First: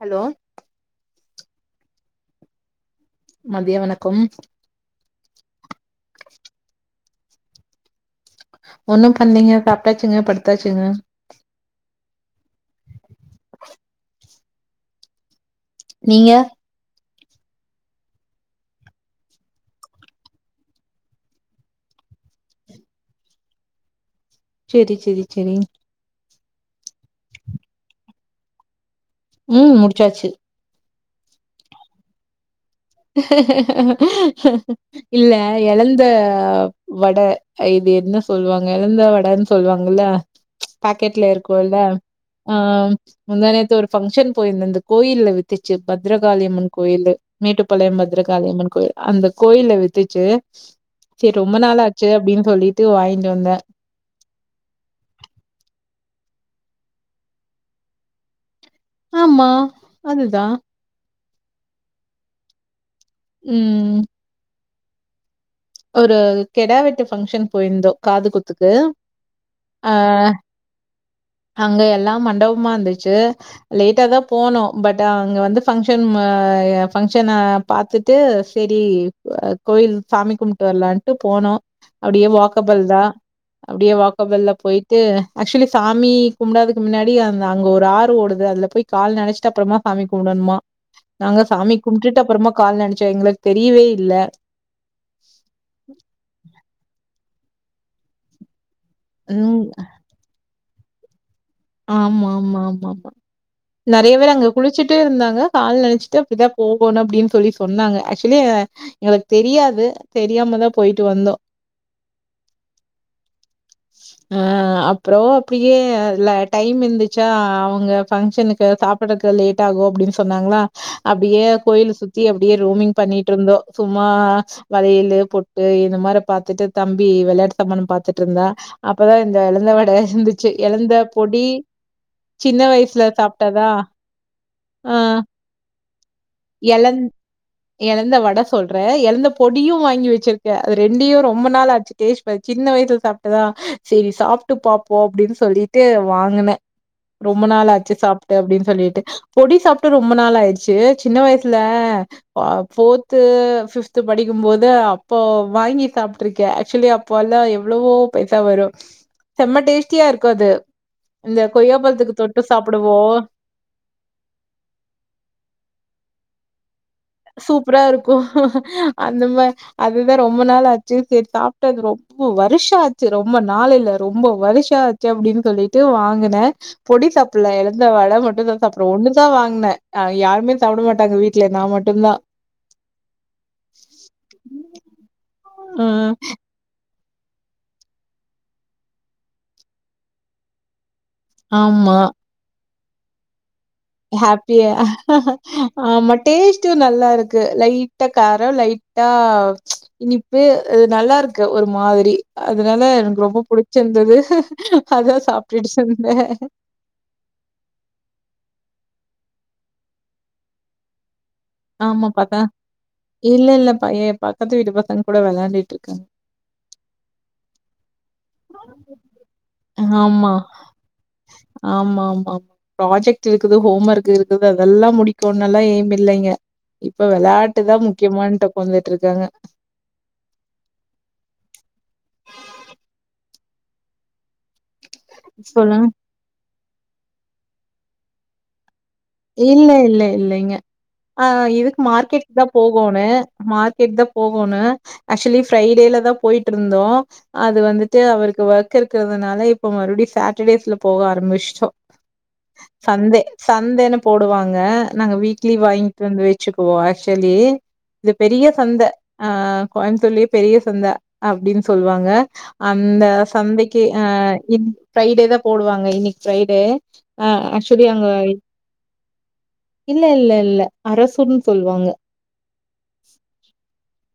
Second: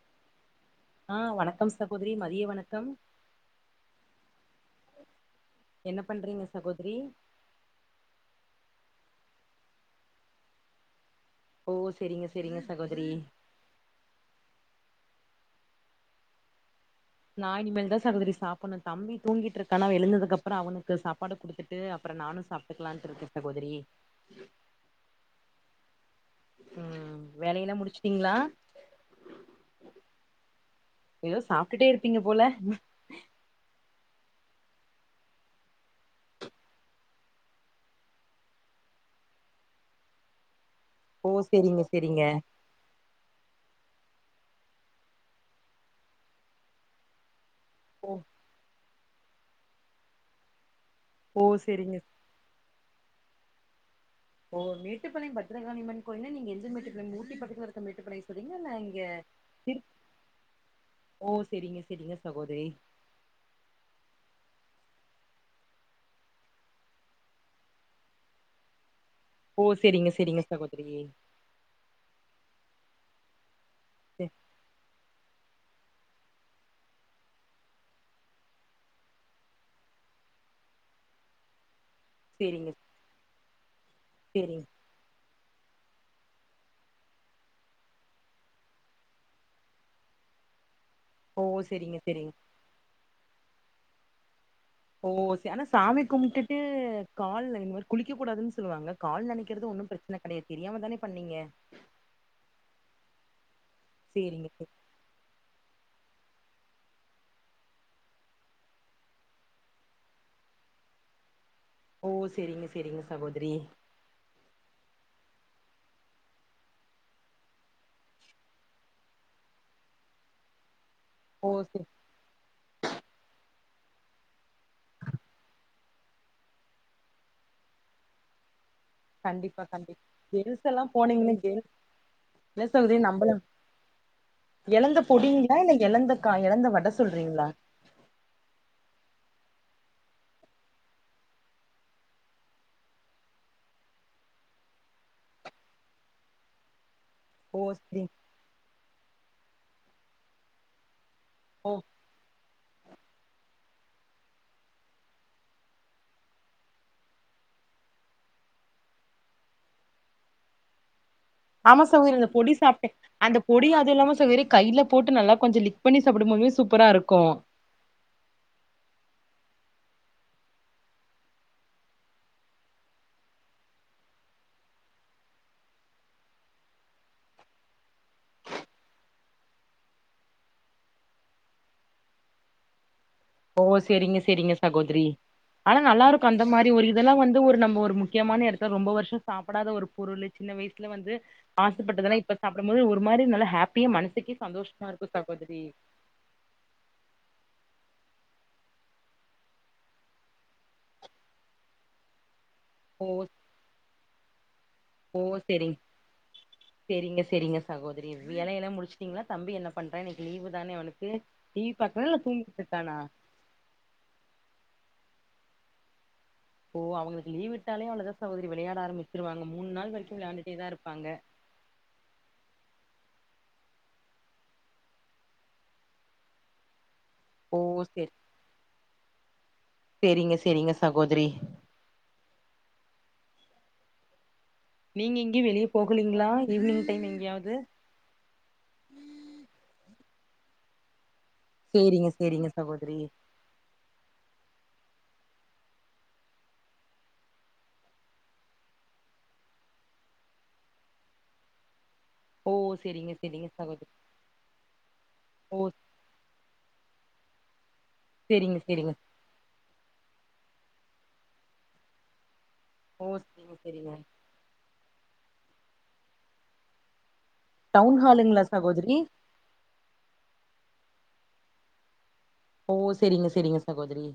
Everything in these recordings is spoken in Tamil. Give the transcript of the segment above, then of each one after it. ஹலோ ஆ வணக்கம் சகோதரி மதிய வணக்கம் மதிய வணக்கோம் என்ன பண்றீங்க சகோதிரி ஒண்ணு பண்லைங்க சாப்டாச்சுங்க படுதாச்சுங்க ஓ செரிங்க செரிங்க சகோதரி நீங்க நா இனமேல் தா சகோதரி சாப்பண்ணு தம்பி தூங்கிட்டுருக்கானா அவே எழுந்ததுக்கப்ரோ அவனுக்கு சாப்பாடு குடுத்துட்டு அப்ரோ நானு சாப் டுக்களான்ட்ருக்க சகோதிரி சேரி சேரி சேரி ம் வேலையெல்லா முடிச்சுட்டீங்ளா ம் முடிச்சாச்சு எதோ சாப்டுட்டே இருப்பீங்க போல இல்ல எழந்த வட இது என்ன சொல்லுவாங்க எழந்த வடன்னு சொல்லுவாங்கல்ல பாக்கெட்ல ஓ இருக்குல செரிங்க செரிங்க ஆ முந்தா நேத்து ஒரு பங்ஷன் போயிருந்தந்த கோயில்ல வித்துச்சு பத்ரகாளியம்மன் கோயில மேட்டு பாளையம் ஓ பத்ரகாளியம்மன் கோயில் அந்த கோயில வித்துச்சு சேரி ஓ ரொம்ப செரிங்க நாளாச்சு அப்டின்னு சொல்லிட்டு வாய்ன்டு வந்தே ஓ மேட்டுப்பாளையம் பத்ரகாளியம்மன் கோவில நீங்க எந்த மேட்டு ஊட்டி பக்கத்துல இருக்குற மேட்டுப்பாளைய சொல்றீங்களா இல்ல இங்க ஆமா சிரி அதுதா ஓ சரிங்க சரிங்க சகோதரி ம் ஒரு கெடா வெட்டு ஃபங்க்ஷன் போயிருந்தோ காது குத்துக்கு ஓ ஆ செரிங்க செரிங்க சகோதரி அங்க எல்லா மண்டபமா இருந்துச்சு லேட்டா தா போனோ பட் அங்க வந்து ஃபங்க்ஷன் மா ஃபங்க்ஷன பாத்துட்டு செரி அ கோயில் சாமி கும் டு வர்லான்ட்டு போனோ அப்டியே செரிங்க வாக்கபல் தா அப்டியே வாக்கபல்ல செரிங்க போயி ட்டு ஆக்சுவலி சாமி கும்புடாதுக்கு முன்னாடி அந்த அங்க ஒரு ஆறு ஓடுது அதுல போய் கால் நெனச்சிட்டு அப்புறமா சாமி கும்புடணுமா நாங்க ஓ சாமி செரிங்க கும்டுட்டு செரிங்க அப்புறமா கால் நெனச்சோ எங்களுக்கு தெரியவே இல்ல ஓ செ ஆனா சாமி கும்ட்டுட்டு கால் இந்த மாரி குளிக்க கூடாதுன்னு சொல்லுவாங்க கால் ம். நெனைக்கிறது ஒன்னு பிரச்சன கெடையா தெரியாம தானே பண்ணீங்க ஆமா ஆமா ஆமா ஆ நெறைய பேர் அங்க சேரிங்க சே குளிச்சு ட்டு இருந்தாங்க கால் நெனச்சிட்டு அப்டிதா போகணு அப்டின்னு சொல்லி சொன்னாங்க ஆக்சுவலி எங்களுக்கு தெரியாது தெரியாமதா போயிட்டு வந்தோ ஓ செரிங்க செரிங்க சகோதரி ஆ அப்புறோ அப்டியே லா டைம் இருந்துச்சா அவங்க ஃபங்க்ஷனுக்கு சாப்புடுறக்கு லேட் ஆகு அப்டின்னு சொன்னாங்களா அப்டியே ஓ சே கோயில்ல சுத்தி அப்டியே ரோமிங் பண்ணிட்டு இருந்தோ சும்மா வளையலு பொட்டு இந்த மாரி பாத்துட்டு தம்பி வெளையாட்டு சாமாண பாத்துட்டு இருந்தா அப்பதா இந்த கண்டிப்பா எலந்த வட கண்டிப் இருந்துச்சு ஜென்ஸ் எல்லா எலந்த போனீங்கன்னா பொடி ஜென் சின்ன இல்ல சகோதரி வயசுல நம்பள சாப்ட்டதா ஆ எலந்த பொடிங்களா இல்ல எலந்த கா எலந்த வட எலந் சொல்றீங்களா எலந்த வட சொல்றே எலந்த பொடியு வாங்கி வெச்சிருக்கே அது ரெண்டையு ரொம்ப நாள் ஆச்சு டேஸ்ட் ப சின்ன வயசுல சாப் டதா சேரி சாப்ட்டு பாப்போ அப்டின்னு சொல்லி ட்டு வாங்குனே ரொம்ப ஓ நாள் ஆச்சு சரி சாப் டு அப்டின்னு சொல்லிட்டு பொடி சாப்ட்டு ரொம்ப நாள் ஆயிடுச்சு சின்ன வயசுல ஓ ஆ ஃபோர்த்து ஃபிஃப்த் படிக்கும் போது அப்போ வாங்கி சாப்ட்டுருக்கே ஆக்சுலி அப் போல எவ்வளவோ பைசா வரு செம்ம டேஸ்ட்டியா இருக்கு அது இந்த ஆமா சகோதரி கொய்யாப்பழத்துக்கு அந்த தொட்டு பொடி சாப்ட்டு சாப்டுவோ அந்த பொடி அது இல்லாம சொ வெறி கையில் போட்டு நல்லா கொஞ்சோ லிக் பண்ணி சாப்டமோமே சூப்பரா இருக்கு சூப்பரா இருக்கு அந்த மா அதுதா ரொம்ப நாள் ஆச்சு செரி சாப்ட்டு வந்துருவோ ஒ வருஷோ ஆச்சு ரொம்போ நாள் இல்ல ரொம்போ வருஷோ ஆச்சு அப்டின்னு சொல்லிட்டு வாங்குனே பொடி சாப்புட்ல எலுந்த வட மட்டு தா சாப்புடுவே ஒன்னு தா வாங்குனே யாருமே சாப்புட மாட்டாங்க வீட்ல நா ம ட்டு தா ஓ சரிங்க சரிங்க சகோதரி ஆனா நல்லா ம் இருக்கு அந்த மாரி ஒரு அதெல்லா வந்து ஒரு நம்ம ஒரு முக்கியமான எடத்துல ரொம்ப வருஷோ சாப்புடாத ஒரு பொருள் சின்ன வயசுல வந்து ஆமா ஆசப்பட்டதுல்லா இப்ப சாப்புடும் போது ஒரு மாரி நல்ல ஹாப் ஹாப்பியா ஆமா டேஸ்ட்டு நல்லா இருக்கு லைட்டா கார லைட்டா இனிப்பு ம் அது நல்லா இருக்கு ஒரு மாதிரி அதுனால ஓ எனக்கு ரொம்ப புடிச்சிருந்தது அதா ஓ செரிங் சாப்ட்டுட்டுச்சந்தே செரிங்க செரிங்க சகோதரி வேல எல்லா முடிச்ட்டீங்களா தம்பி என்ன பண்றா இன்னைக்கு லீவு தானே அவனுக்கு டிவி ஆமா பாக்குறானா இல்ல பாத்தா தூங்கிட்டு இருக்கானா இல்ல இல்ல பைய பக்கத்து வீட்டு பசங்க கூட விளையான்டிடுட்ருக்கா இப்போ அவுங்களுக்கு லீவு விட்டாலே அவ்ளோ தா சகோதரி விளையாட ஆரம்மிச்சிருவாங்க மூண் நாள் வரைக்கு விளையாண்டுட்டே தா இருப்பாங்க ஆமாம்மா ப்ராஜெக்ட் இருக்குது ஹோம் ஒர்க் இருக்குது அதெல்லா முடிக்கனுலா ஏம் இல்லைங்க இப்ப ஓ வெளையாட்டுதா முக்கியமானட்டு ஒக்காந்துட்ருக்காங்க சேரிங்க சேரிங்க சகோதரி நீங்க எங்கயு வெளிய சொல்லுங்க. போகலைங்ளா ஈவ்னிங் டைம் எங்கேயாவ்து இல்ல இல்ல இல்லைங்க ஆ இதுக்கு சேரிங்க மார்க்கெட்டுக்கு தா சேரிங்க சகோதரி போகோணு மார்க்கெட் தா போகோணு ஆக்சுவலி ஃப்ரை டேல தா போயிட்ருந்தோ அது வந்துட்டு அவருக்கு ஒர்க் இருக்கிறதுனால இப்ப மறுபடி சாட்டர்டேஸ்ல போக ஆரம்மிச்சுட்டோ ஓ செரிங்க சந்தே செரிங்க சகோதரி சந்தேனு போடுவாங்க நாங்க வீக்லி ஓ வாங்கிட்டு வந்து வச்சுக்குவோ ஆக்சுவலி இது பெரிய செரிங்க சந்த செரிங்க ஆ கோயம்புத்தூர்லயே பெரிய சந்த அப்டின் சொல்லுவாங்க அந்த ஓ செரிங்க சந்தைக்கு செரிங்க ஆ என் ஃப்ரைடே தா போடுவாங்க இன்னைக்கு ஃப்ரைடே ஆ ஆக் டவுன் ஹாழுங்ளா சகோதரி இல்ல இல்ல இல்ல அரசுன் சொல்லுவாங்க ஓ சேரிங்க சேரிங்க சகோதரி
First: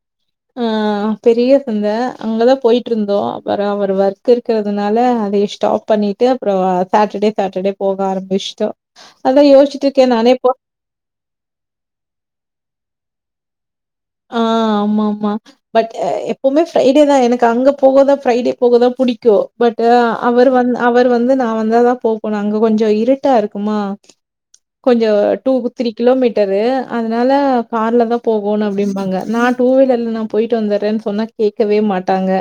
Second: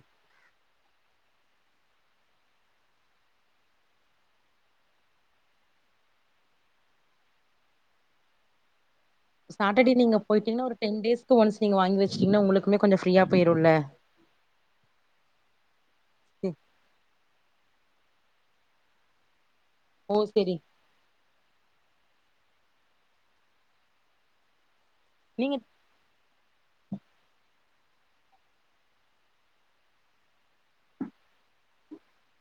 ஆ ஆ பெரிய சந்த அங்கதா போயட்ருந்தோ அப்பற அவர் ஒர்க் இருக்கிறதுனால அதையு ஸ்டாப் பண்ணிட் ட்டு அப்றோ சாட்டர்டே சாட்டர்டே போக ஆரம்மிச்ட்டோ அதா யோசகச்சுட்டு சாட்டர்டே இருக்கே நீங்க நானே இப்போ போயிட்டீங்கன்னா ஒரு டென் டேஸ்க்கு ஒன்ஸ் நீங்க வாங்கி வச்சுட்டீங்கனா உங்களுக்குமே கொஞ்ச ஃப்ரீயா போயிருல்ல ஆ ஆமாம்மா பட் அ எப்பவுமே ஃப்ரைடே தா எனக்கு அங்க போகதா ஃப்ரைடே போகதா புடிக்கு பட்டு ஓ அவரு செரி வந்தா அவரு வந்து நா வந்தாதா போகணு அங்க கொஞ்ச இருட்டா இருக்குமா கொஞ்ச டூ நீங்க குத் த்ரீ கிலோமீட்டரு அதனால கார்ல தா போகோணு அப்டின் பாங்க நா டூ வீலர்ல நா போயிட்டு வந்துறேன் சொன்னா கேக்கவே மாட்டாங்க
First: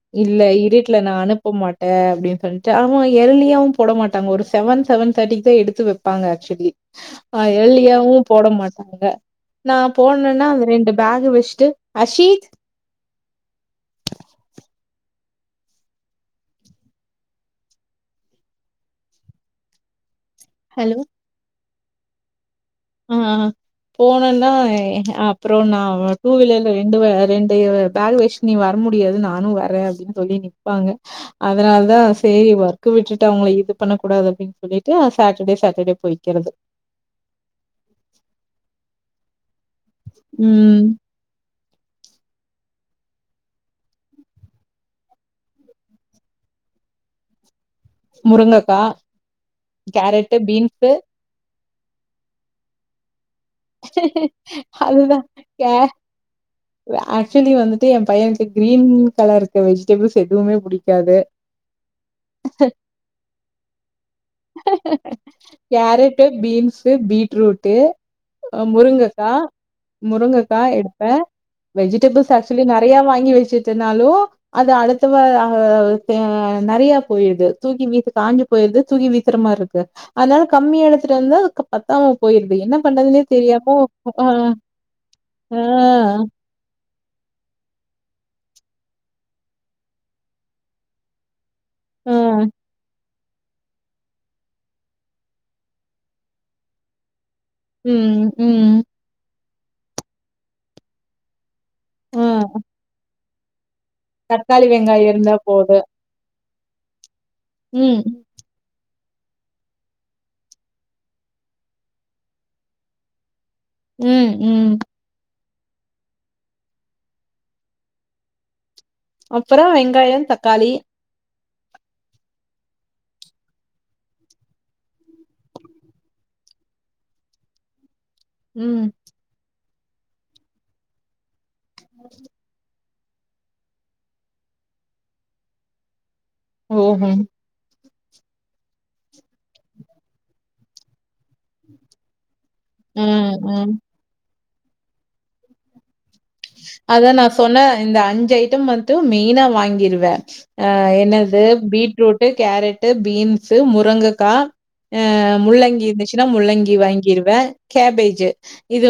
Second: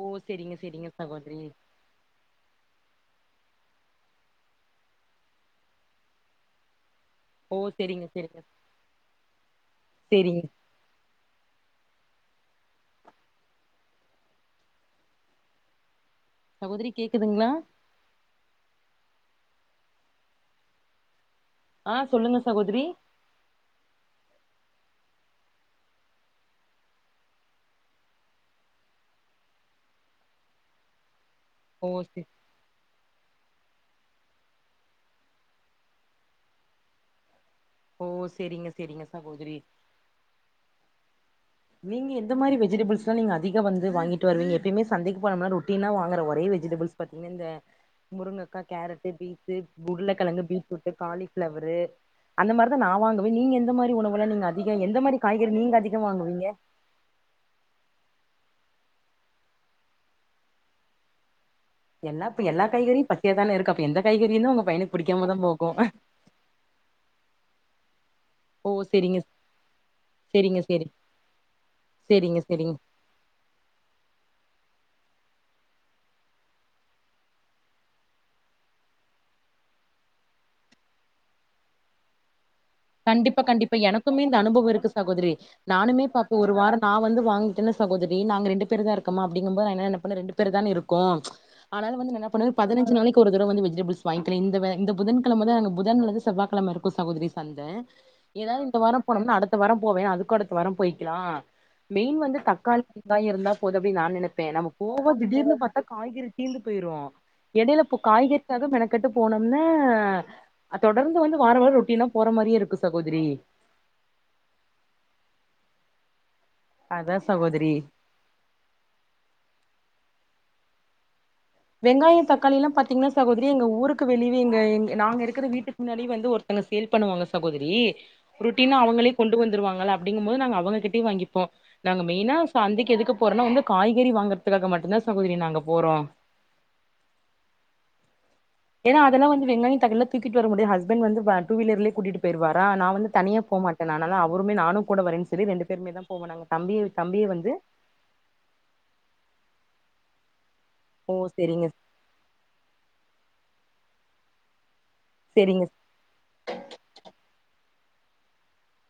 ஓ இல்ல செரிங்க செரிங்க இருட்ல நா சகோதரி அனுப்ப மாட் டே அப்டின் சொல்ட்டு அவ்ங்க எரலியாவு போட மாட்டாங்க ஒரு செவன் செவன் தேர்ட்டிக்கு தா எடுத்து வேப்பாங்க ஆக்சுவலி ஆ ஓ செரிங்க ஏர்லியாவு செரிங்க போட மாட்டாங்க நா செரிங்க போனன்னா அந்த ந்த பேக்க வச்ட்டு சகோதரி கேக்குதுங்ளா ஹலோ ஆ சொல்லுங்க சகோதரி ஆ ஆ போனோன ஏ அப்றோ நா வ டூ வீலர்ல ரெண்டு வ ரெண்டு பேக் வச்சு நீங்க வர முடியாது நானு வரே அப்டின்னு சொல்லி நிப்பாங்க அதனால ஓ தா செ சேரி வர் க்கு விட்டுட்டு அவுங்கள இது பண்ண கூடாது அப்டின் சொல்லிட்டு நா சாட்டர்டே சாட்டர்டே போய்கிறது ஓ சேரிங்க சேரிங்க சகோதரி ம் நீங்க எந்த மாரி வெஜிடபிள்ஸ்லா நீங்க அதிக வந்து வாங்கிட்டு வருவீங்க எப்பயுமே சந்தைக்கு போனம்னா ரொட்டீனா வாங்குற ஒரே வெஜிடபிள்ஸ் பாத்தீங்னா இந்த முருங்கக்கா கேரட்டு பீன்ஸு கேரட்டு, உருளக்கெழங்கு பீன்ஸு பீட்ரூட்டு காளிஃப் ஃபிளவரு அந்த மாரி தா நா வாங்கு நீங்க எந்த மாரி உணவுலா நீங்க அதிக எந்த மாரி காய்கறி நீங்க அதிக வாங்குவீங்க வ ஆக்சுவலி வந்துட்டு எ பையனுக்கு கிரீன் கலர் இருக்க வெஜிடபிள்ஸ் எதுவுமே புடிக்காது எல்லாத்து எல்லா காய்கறியு பச்சய தானே இருக்கு அப்ப எந்த காய்கறியுந்தா உங்க பையக்கு புடிக்காமத்தா போகு டு பீன்ஸு பீட்ரூட்டு அ ஓ செரிங்க முருங்கக்கா செரிங்க முருங்கக்கா செரி எடுப்பே வெஜிடபிள்ஸ் செரிங்க ஆக்சுவலி செரிங்க நெறைய வாங்கி வெச்சுட்டனாலு அது அடுத்த வ அ த நெறைய போயிடுது தூக்கி வீசு காஞ்சு போயிருது தூக்கி விசுற மாரிருக்கு அத்னால கம்மியா எடுத்துட்டு வந்து அதுக்கு பத்தாம போயிடுது என்ன பண்றதுனே கண்டிப்பா கண்டிப்பா தெரியாம எனக்குமே ஆ இந்த அனுபவு இருக்கு சகோதரி ஆ நானுமே பாப்பே ஒரு வார நா வந்து வாங்கிட்டன்னா சகோதரி நாங்க ரெண்டு பேரு தா இருக்கமா அப்டிங்கம்போத் நா என்ன என்ன பண்ண ரெண்டு பேருதானே இருக்கோம் அதனால வந்து ஆ என்ன பண்ணுவ பதினஞ்சு நாளைக் கு ஒரு தட வந்து வெஜிடபிள்ஸ் வாய்ங்கின இந்த வ இந்த புதன்கெழமதா அங்க புதன்லந்து செவ்வாக்கெழம இருக்கு சகோரி த ம் எதாது ம் இந்த வாரம் போனோம்னா அடுத்த வாரம் போவே அதுக்கு அடுத்த வாரம் போயிக்கலா மெயின் ஆ வந்து தக்காளி வெங்காய இருந்தா போது அப்டி நா நெனைப்பே தக்காளி நம்ம வெங்காயோ போவோ இருந்தா திடீர்னு போது பாத்தா காய்கறி தீந்து போயிரு எடையில இப்போ ம் காய்கறி க்காக மெனக்கெட்டு போனோம்னா அ தொடர்ந்து வந்து வார வார ரொட்டீனா போற மாரியே இருக்கு சகோதரி ம் ம் அதா சகோதரி அப்பறோ வெங்காய தக்காளி வெங்காய தக்காளில்லா பாத்தீங்கன்னா சகோதரி எங்க ஊருக்கு வெளிவே எங்க எ நாங்க இருக்கிற வீட்டுக் முன்னாடி வந்து ஒருத்தங்க சேல் பண்ணுவாங்க சகோதரி ருட்டினா ம் அவங்களே கொண்டு வந்துருவாங்கள அப்படிங்கும்போது நாங்க அவங்க கிட்டயே வாங்கிப்போ நாங்க மெயின்னா சந்தைக்கு எதுக்கு போறனா வந்து காய்கறி வாங்கறதுக்காக மட்டுந்தா சகோதரி நாங்க போறோ ஒ ஒ ஏனா அதெல்லா வந்து வெங்காய தக்காளில்லா தூக்கிட்டு வர முடியாது ஹஸ்பன் வந்து ப டூ வீலர்லே கூட்டிட்டு போய்டுவாரா நா வந்து ம் தனியா போ ம் மாட்டே நானல்லா அவருமே நானு கூட வரேன் சொல்லி ரெண்டு பேருமே தா போவோ நாங்க தம்பிய அதா நா தம்பிய வந்து சொன்ன இந்த அஞ்சு ஐட்டம் மட்டு மெயினா வாங்கிருவே அ ஓ என்னது செரிங்க பீட்ரூட்டு கேரட்டு பீன்ஸு முருங்கக்கா அ செரிங்க முள்ளங்கி இந்துச் சினா முள்ளங்கி வாங்கிருவே கேபேஜு இது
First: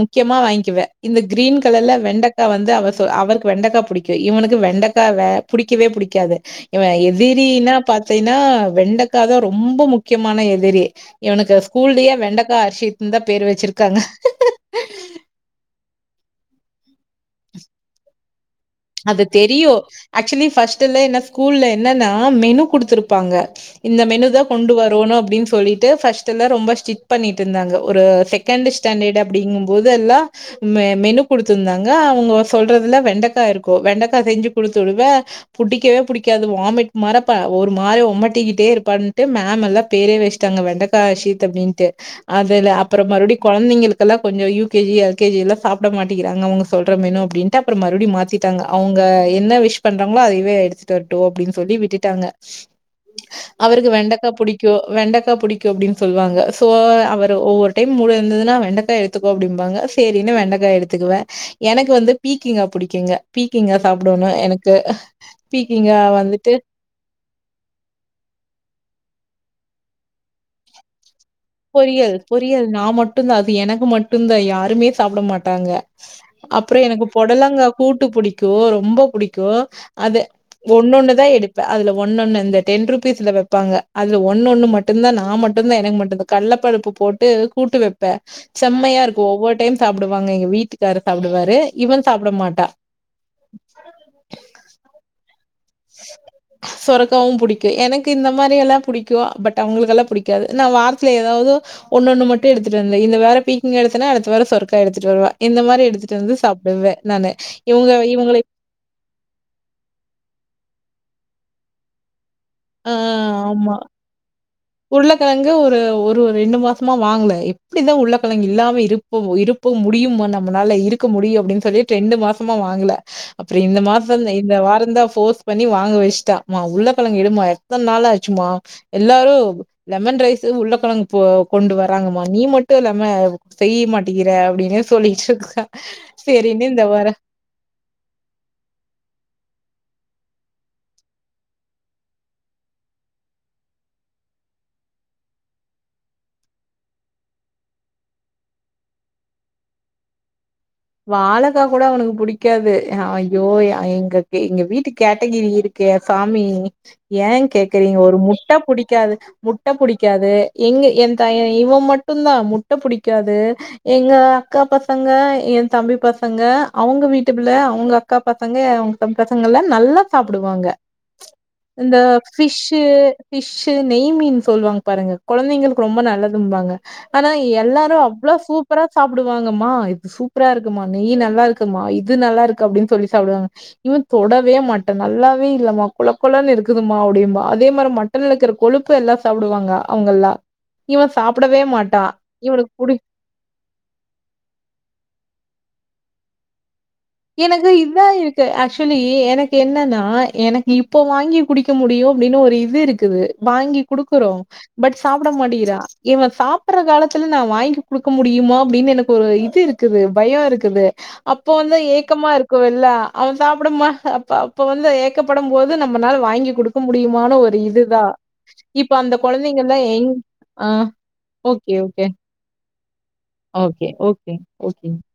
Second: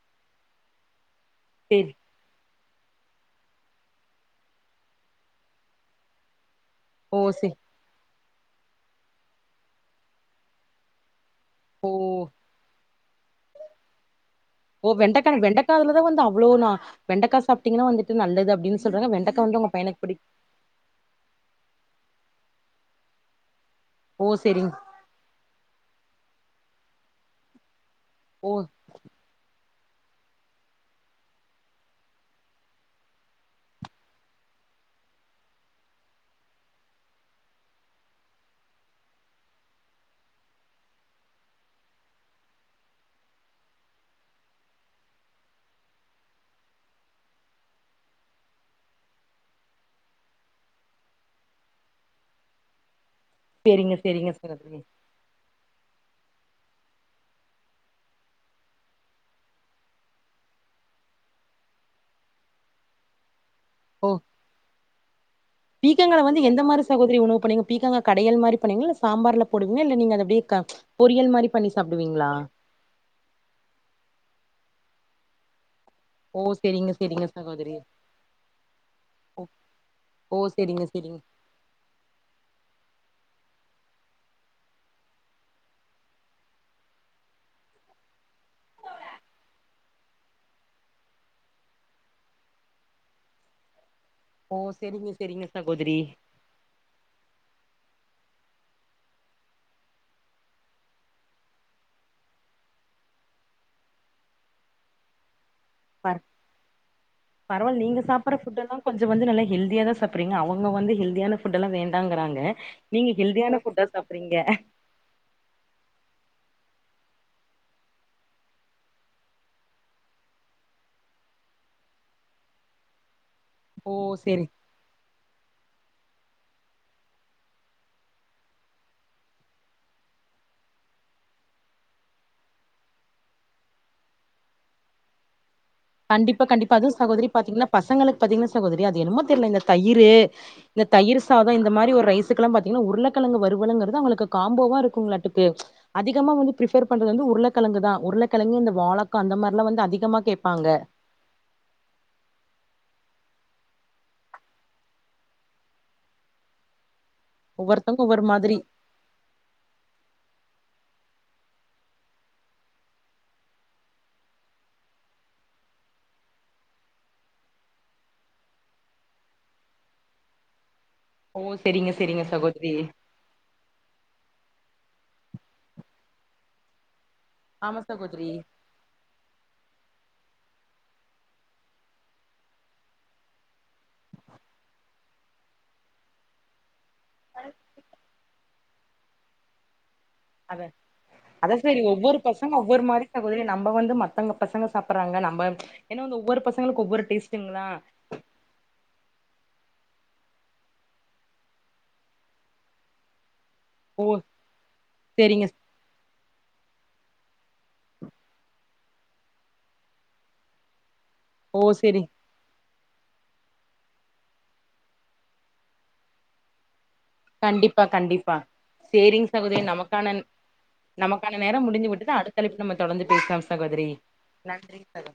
முக்கியமா வாங்க்குவ இந்த க்ரீன் கலர்ல செரி வெண்டக் கா வந்து அவ சொ அவருக்கு வெண்டக்கா புடிக்கு இவனுக்கு வெண்டக்காவே புடிக்கவே புடிக்காது இவ ஓ செ எதிரினா பாத் தீனா வெண்டக்கா தா ரொம்ப முக்கியமான எதிரி இவனுக்கு ஸ் ஓ கூல்லயே வெண்டக்கா ஹர்ஷித்ன்தா பேரு வெச்சிருக்காங்க ஒ வெண்டக்கான வெண்டக்காவுலதா வந்து அவ்ளோ நா வெண்டக்கா சாப்பிட்டீங்கன்னா வந்துட்டு நல்லது அப்டினு அது தெரியு ஆக்சுவலி ஃபஸ்ட்டல என்ன ஸ்கூல்ல என்னன்னா மெனு குடுத்துருப்பாங்க இந்த மெனு ஓ தா சேரிங் கொண்டு வரணு அப்டீன் சொல்லிட்டு ஃபஸ்டெல்லா ரொம்ப ஸ்டிட் பண்ணிட் இருந்தாங்க ஒரு ஓ செகண்டு ஸ்டாண்டடு அப்டிங்கும் போது எல்லா மெ மெனு குடுத்திருந்தாங்க அவங்க சொல்றதுல வெண்டக்கா இருக் கு வெண்டைக்கா செஞ்சு குடுத்துடுவே புடிக்கவே புடிக்காது வாமிட் மார ப ஒரு மாரி ஒமட்டிக்கிட்டே இருப்பான்ட்டு மேமெல்லாம பேரே வெஷ் டாங்க வெண்டக்கா ஹர்ஷித் அப்டின்ட்டு அதுல அப்புறம் மறுபடி கொழந்தைங்களுக்கெல்லா கொஞ்ச யூ கேஜி எல் கேஜி எல்லா சாப்ட மாட்டேங்கிறாங்க அவுங்க சொல்ற மெனு அப்டின் ட்டு அப்புறம் மறுபடி மாத்திட் டாங்க அவுங்க என்ன விஷ் பண்றாங்ளோ அதவே எடுத்துட்டு வரட்டு அப்டின் சொல்லி விட்டுட்டாங்க அவருக்கு சேரிங்க வெண்டக்கா சேரிங்க புடிக்கு சகோதரி வெண்டக்கா புடி க்கு அப்டின் சொல்வாங்க சோ அவரு ஒவ்வொரு டைம் முடுந்திதுனா வெண்டக்கா எட்த்துக்கோ அப்டிம்பாங்க சேரின்னு வெண்டக்கா எடு துக்குவே எனக்கு வந்து பீக்கிங்கா புடிக்குங்க பீக்கிங்கா ஓ சாப்டுணு எனக்கு பீக்கிங்கா வந்துட்டு சகோதிரி உணு இப்ப நீங்க பீக்கங்கா கடையல் மாரி பண்ணுவீங்ளா இல்ல சாம்பார்ல போடுவீங்க இல்ல நீங்க அத அப்டியே கா பொரியல் மாரி பண்ணி பொரியல் சாப்டுவீங்களா பொரியல் நா மட்டுதா அது எனக்கு மட்டுந்தா யாருமே சாப்ட மாட்டாங்க ஓ அப்புறோ சேரிங்க எனக்கு சேரிங்க பொடலங்கா சகோதரி கூட்டு புடிக்கு ரொம்பா ஓ புடிக்கு அது ஓ சேரிங்க சேரிங்க ஒன்னொன்னுதா எடு ப்ப அதுல ஒன்னொன்னு இந்த டென் ருபீஸ்ல வப்பாங்க அதுல ஒன்னொன்னு மட்டுந்தா நா மட்டுந்தா எனக்கு மட்டுதா கள்ளப்பருப்பு போட்டு கூட்டு வப்ப செம்மையா இருக்கு ஒவ்வொரு டைம் சாப்டுவாங்க எங்க வீட்டுக்காரு சாப்டுவாரு இவள் சாப்புட மாட்டா ஓ செரிங்க செரிங்க சகோதரி சொரக்காவு புடிக்கு எனக்கு இந்த மாரியெல்லா புடிக்கு பட் அவுங்குளுக்கெல்லா புடிக்காது நா வாரத்ல எதாவ்து ஒன்னொன்னு மட்டு எடுத்துட்டு வந்த இந்த வார பீக்கிங்கா எடுத்தனா அடுத்த வாரோ சொருக்கா எடுத்துட்டு வருவ இந்த மாரி எடுத்துட்டு பர் வந்து சாப்டுவே நானு பரவால்ல இவுங்ள நீங்க சாப்பட்ற இவுங்களே ஃபுட்டெல்லா கொஞ்சோ வந்து நல்லா ஹெல்தியாதா சாப்றீங்க அவுங்க வந்து ஹெல்தியான ஃபுட்டெலா வேண்டாங்குறாங்க நீங்க ஹெல்தியான ஃபுட்டா சாப்றீங்க உள்ளகெழங்கு ஒரு ஒரு ரெண்டு மாஸ்மா வாங்ல எப்டிதா உள்ளகெழங்கு இல்லாம இரு போ இருப்போ முடியுமா நம்மளால இருக்க முடியு அப்டின் சொல்லி ரெண்டு மாசமா வாங்குல அப்புறு இந்த ஓ மாசந் சேரி இந்த வாரந்தா ஃபோர்ஸ் பண்ணி வாங்க வச்ட்டா மா உள்ளகெழங்கு எடும்மா எத்தன் நாளாச்சுமா எல்லாரு லெமன் ரைஸு உள்ளக்கெழங்கு போ கொண்டு வராங்கமா நீ மட்டும் லெம செய்ய மாட்டேங்கிற அப்டின்னே சொல்லிட்ருக்கா கண்டிப்பா கண்டிப்பா அதூ சகோதரி பாத்தீங்ன்னா பசங்களுக் பாத்தீங்கனா சகோதரி அது என்னமோ தெரிலங்க தயிரு இந்த தயிர் சாதோ இந்த மாரி ஒரு ரைசுக்குலா பாத்தீங்ன்னா உருளக்கெழங்கு வருவலுங்கறது அவுங்களுக்கு காம்போவா இருக்குங்களாட்டுக்கு அதிகமா வந்து ப்ரிஃபர் பண்றது வந்து உருளக்கெழங்குதா உருளக்கெழங்கு இந்த வாழக்கா அந்த மார்ல்லா வந்து அதிகமா கேப் பாங்க வாழகா கூட அவனுக்கு புடிக்காது ஐயோ எங்க எங்க வீட்டு கேட்டகிரி இரு கே சாமி ஏன் கேக்குறீங்க ஒவ்வொருத்தவங்க ஒரு ஒவ்வொரு முட்ட மாதிரி புடி காது முட்ட புடிக்காது எங்க என் தய இவன் மட்டுந்தா முட்ட புடிக்காது எங்க அக்கா பசங்க என் தம்பி பசங்க அவுங்க வீட்டுபிள்ள அவுங்க அக்கா பசங்க அவ்ங் தம்பி பசங்கல்லா நல்லா சாப்டுவாங்க ஓ செரிங்க இந்த செரிங்க சகோதரி ஃபிஷ்ஷு ஃபிஷ்ஷு நெய்மீன் சொல்வாங்க பாருங்க கொழந்தைங்களுக்கு ரொம்ப நல்லதுன்பாங்க ஆனா ஆமா எல்லாரு சகோதரி அவ்ளோ சூப்பரா சாப்டுவாங்கமா இது சூ ப்ரா இருக்குமா நெய் நல்லா இருக்குமா இது நல்லா இருக்கு அப்டின் சொல்லி சாப்டுவாங்க இவன் தொடவே மாட் டா நல்லாவே இல்லமா கொழ கொழன் இருக்குதுமா அப்டின்பா அதே மாரி மட்டன் இருக்கிறுப் கொழுப்பு எல்லா சாப்டுவாங்க அவுங்கல்லா அத அதா சேரி ஒவ்வொரு பசங்க இவனுக்கு ஒவ்வொரு புடி மாரி தா கொறய நம்ம வந்து மத்தவ்ங்க பசங்க சாப்புறாங்க நம்ம என்ன வந்து ஒவ்வொரு பசங்களுக்கு ஒவ்வொரு டேஸ் எனக்கு இதா இரு க்கு ஆக்சுவலி எனக்கு என்னன்னா எனக்கு இப்போ வாங்கி குடிக்க முடியு அப்டின்னு ஒரு இது இருக்குது வாங்கி ஓ குடுக்குறோ பட் சாப்ட செரிங்க மாட்டிகிறா இவன் சாப்புற காலத்துல நா வாங்கி குடுக்க முடியுமோ அப்டின்னு எனக்கு ஒரு இது இருக்குது பயோ இருக்குது அப்போ ஓ வந்து செரி ஏக் க்கமா இருக்கு இல்ல அவ சாப்டும்மா அப்பா அப்ப வந்து ஏக்கப்படும் போது நம்மனால வாங்கி குடுக் க முடியுமான ஒரு கண்டிப்பா இதுதா கண்டிப்பா இப்ப அந்த சேரிங் சகோதரி கொழந்தைங்கல்லா ஏங் நமக்கான ஆ நமக்கான நேரம் ஓகே முடிந்து ஓகே விட்டது அடுத்த அழைப்புல நம்ம தொடர்ந்து பேசலாம் சகோதரி ஓகே ஓகே நன்றி ஓகே சகோ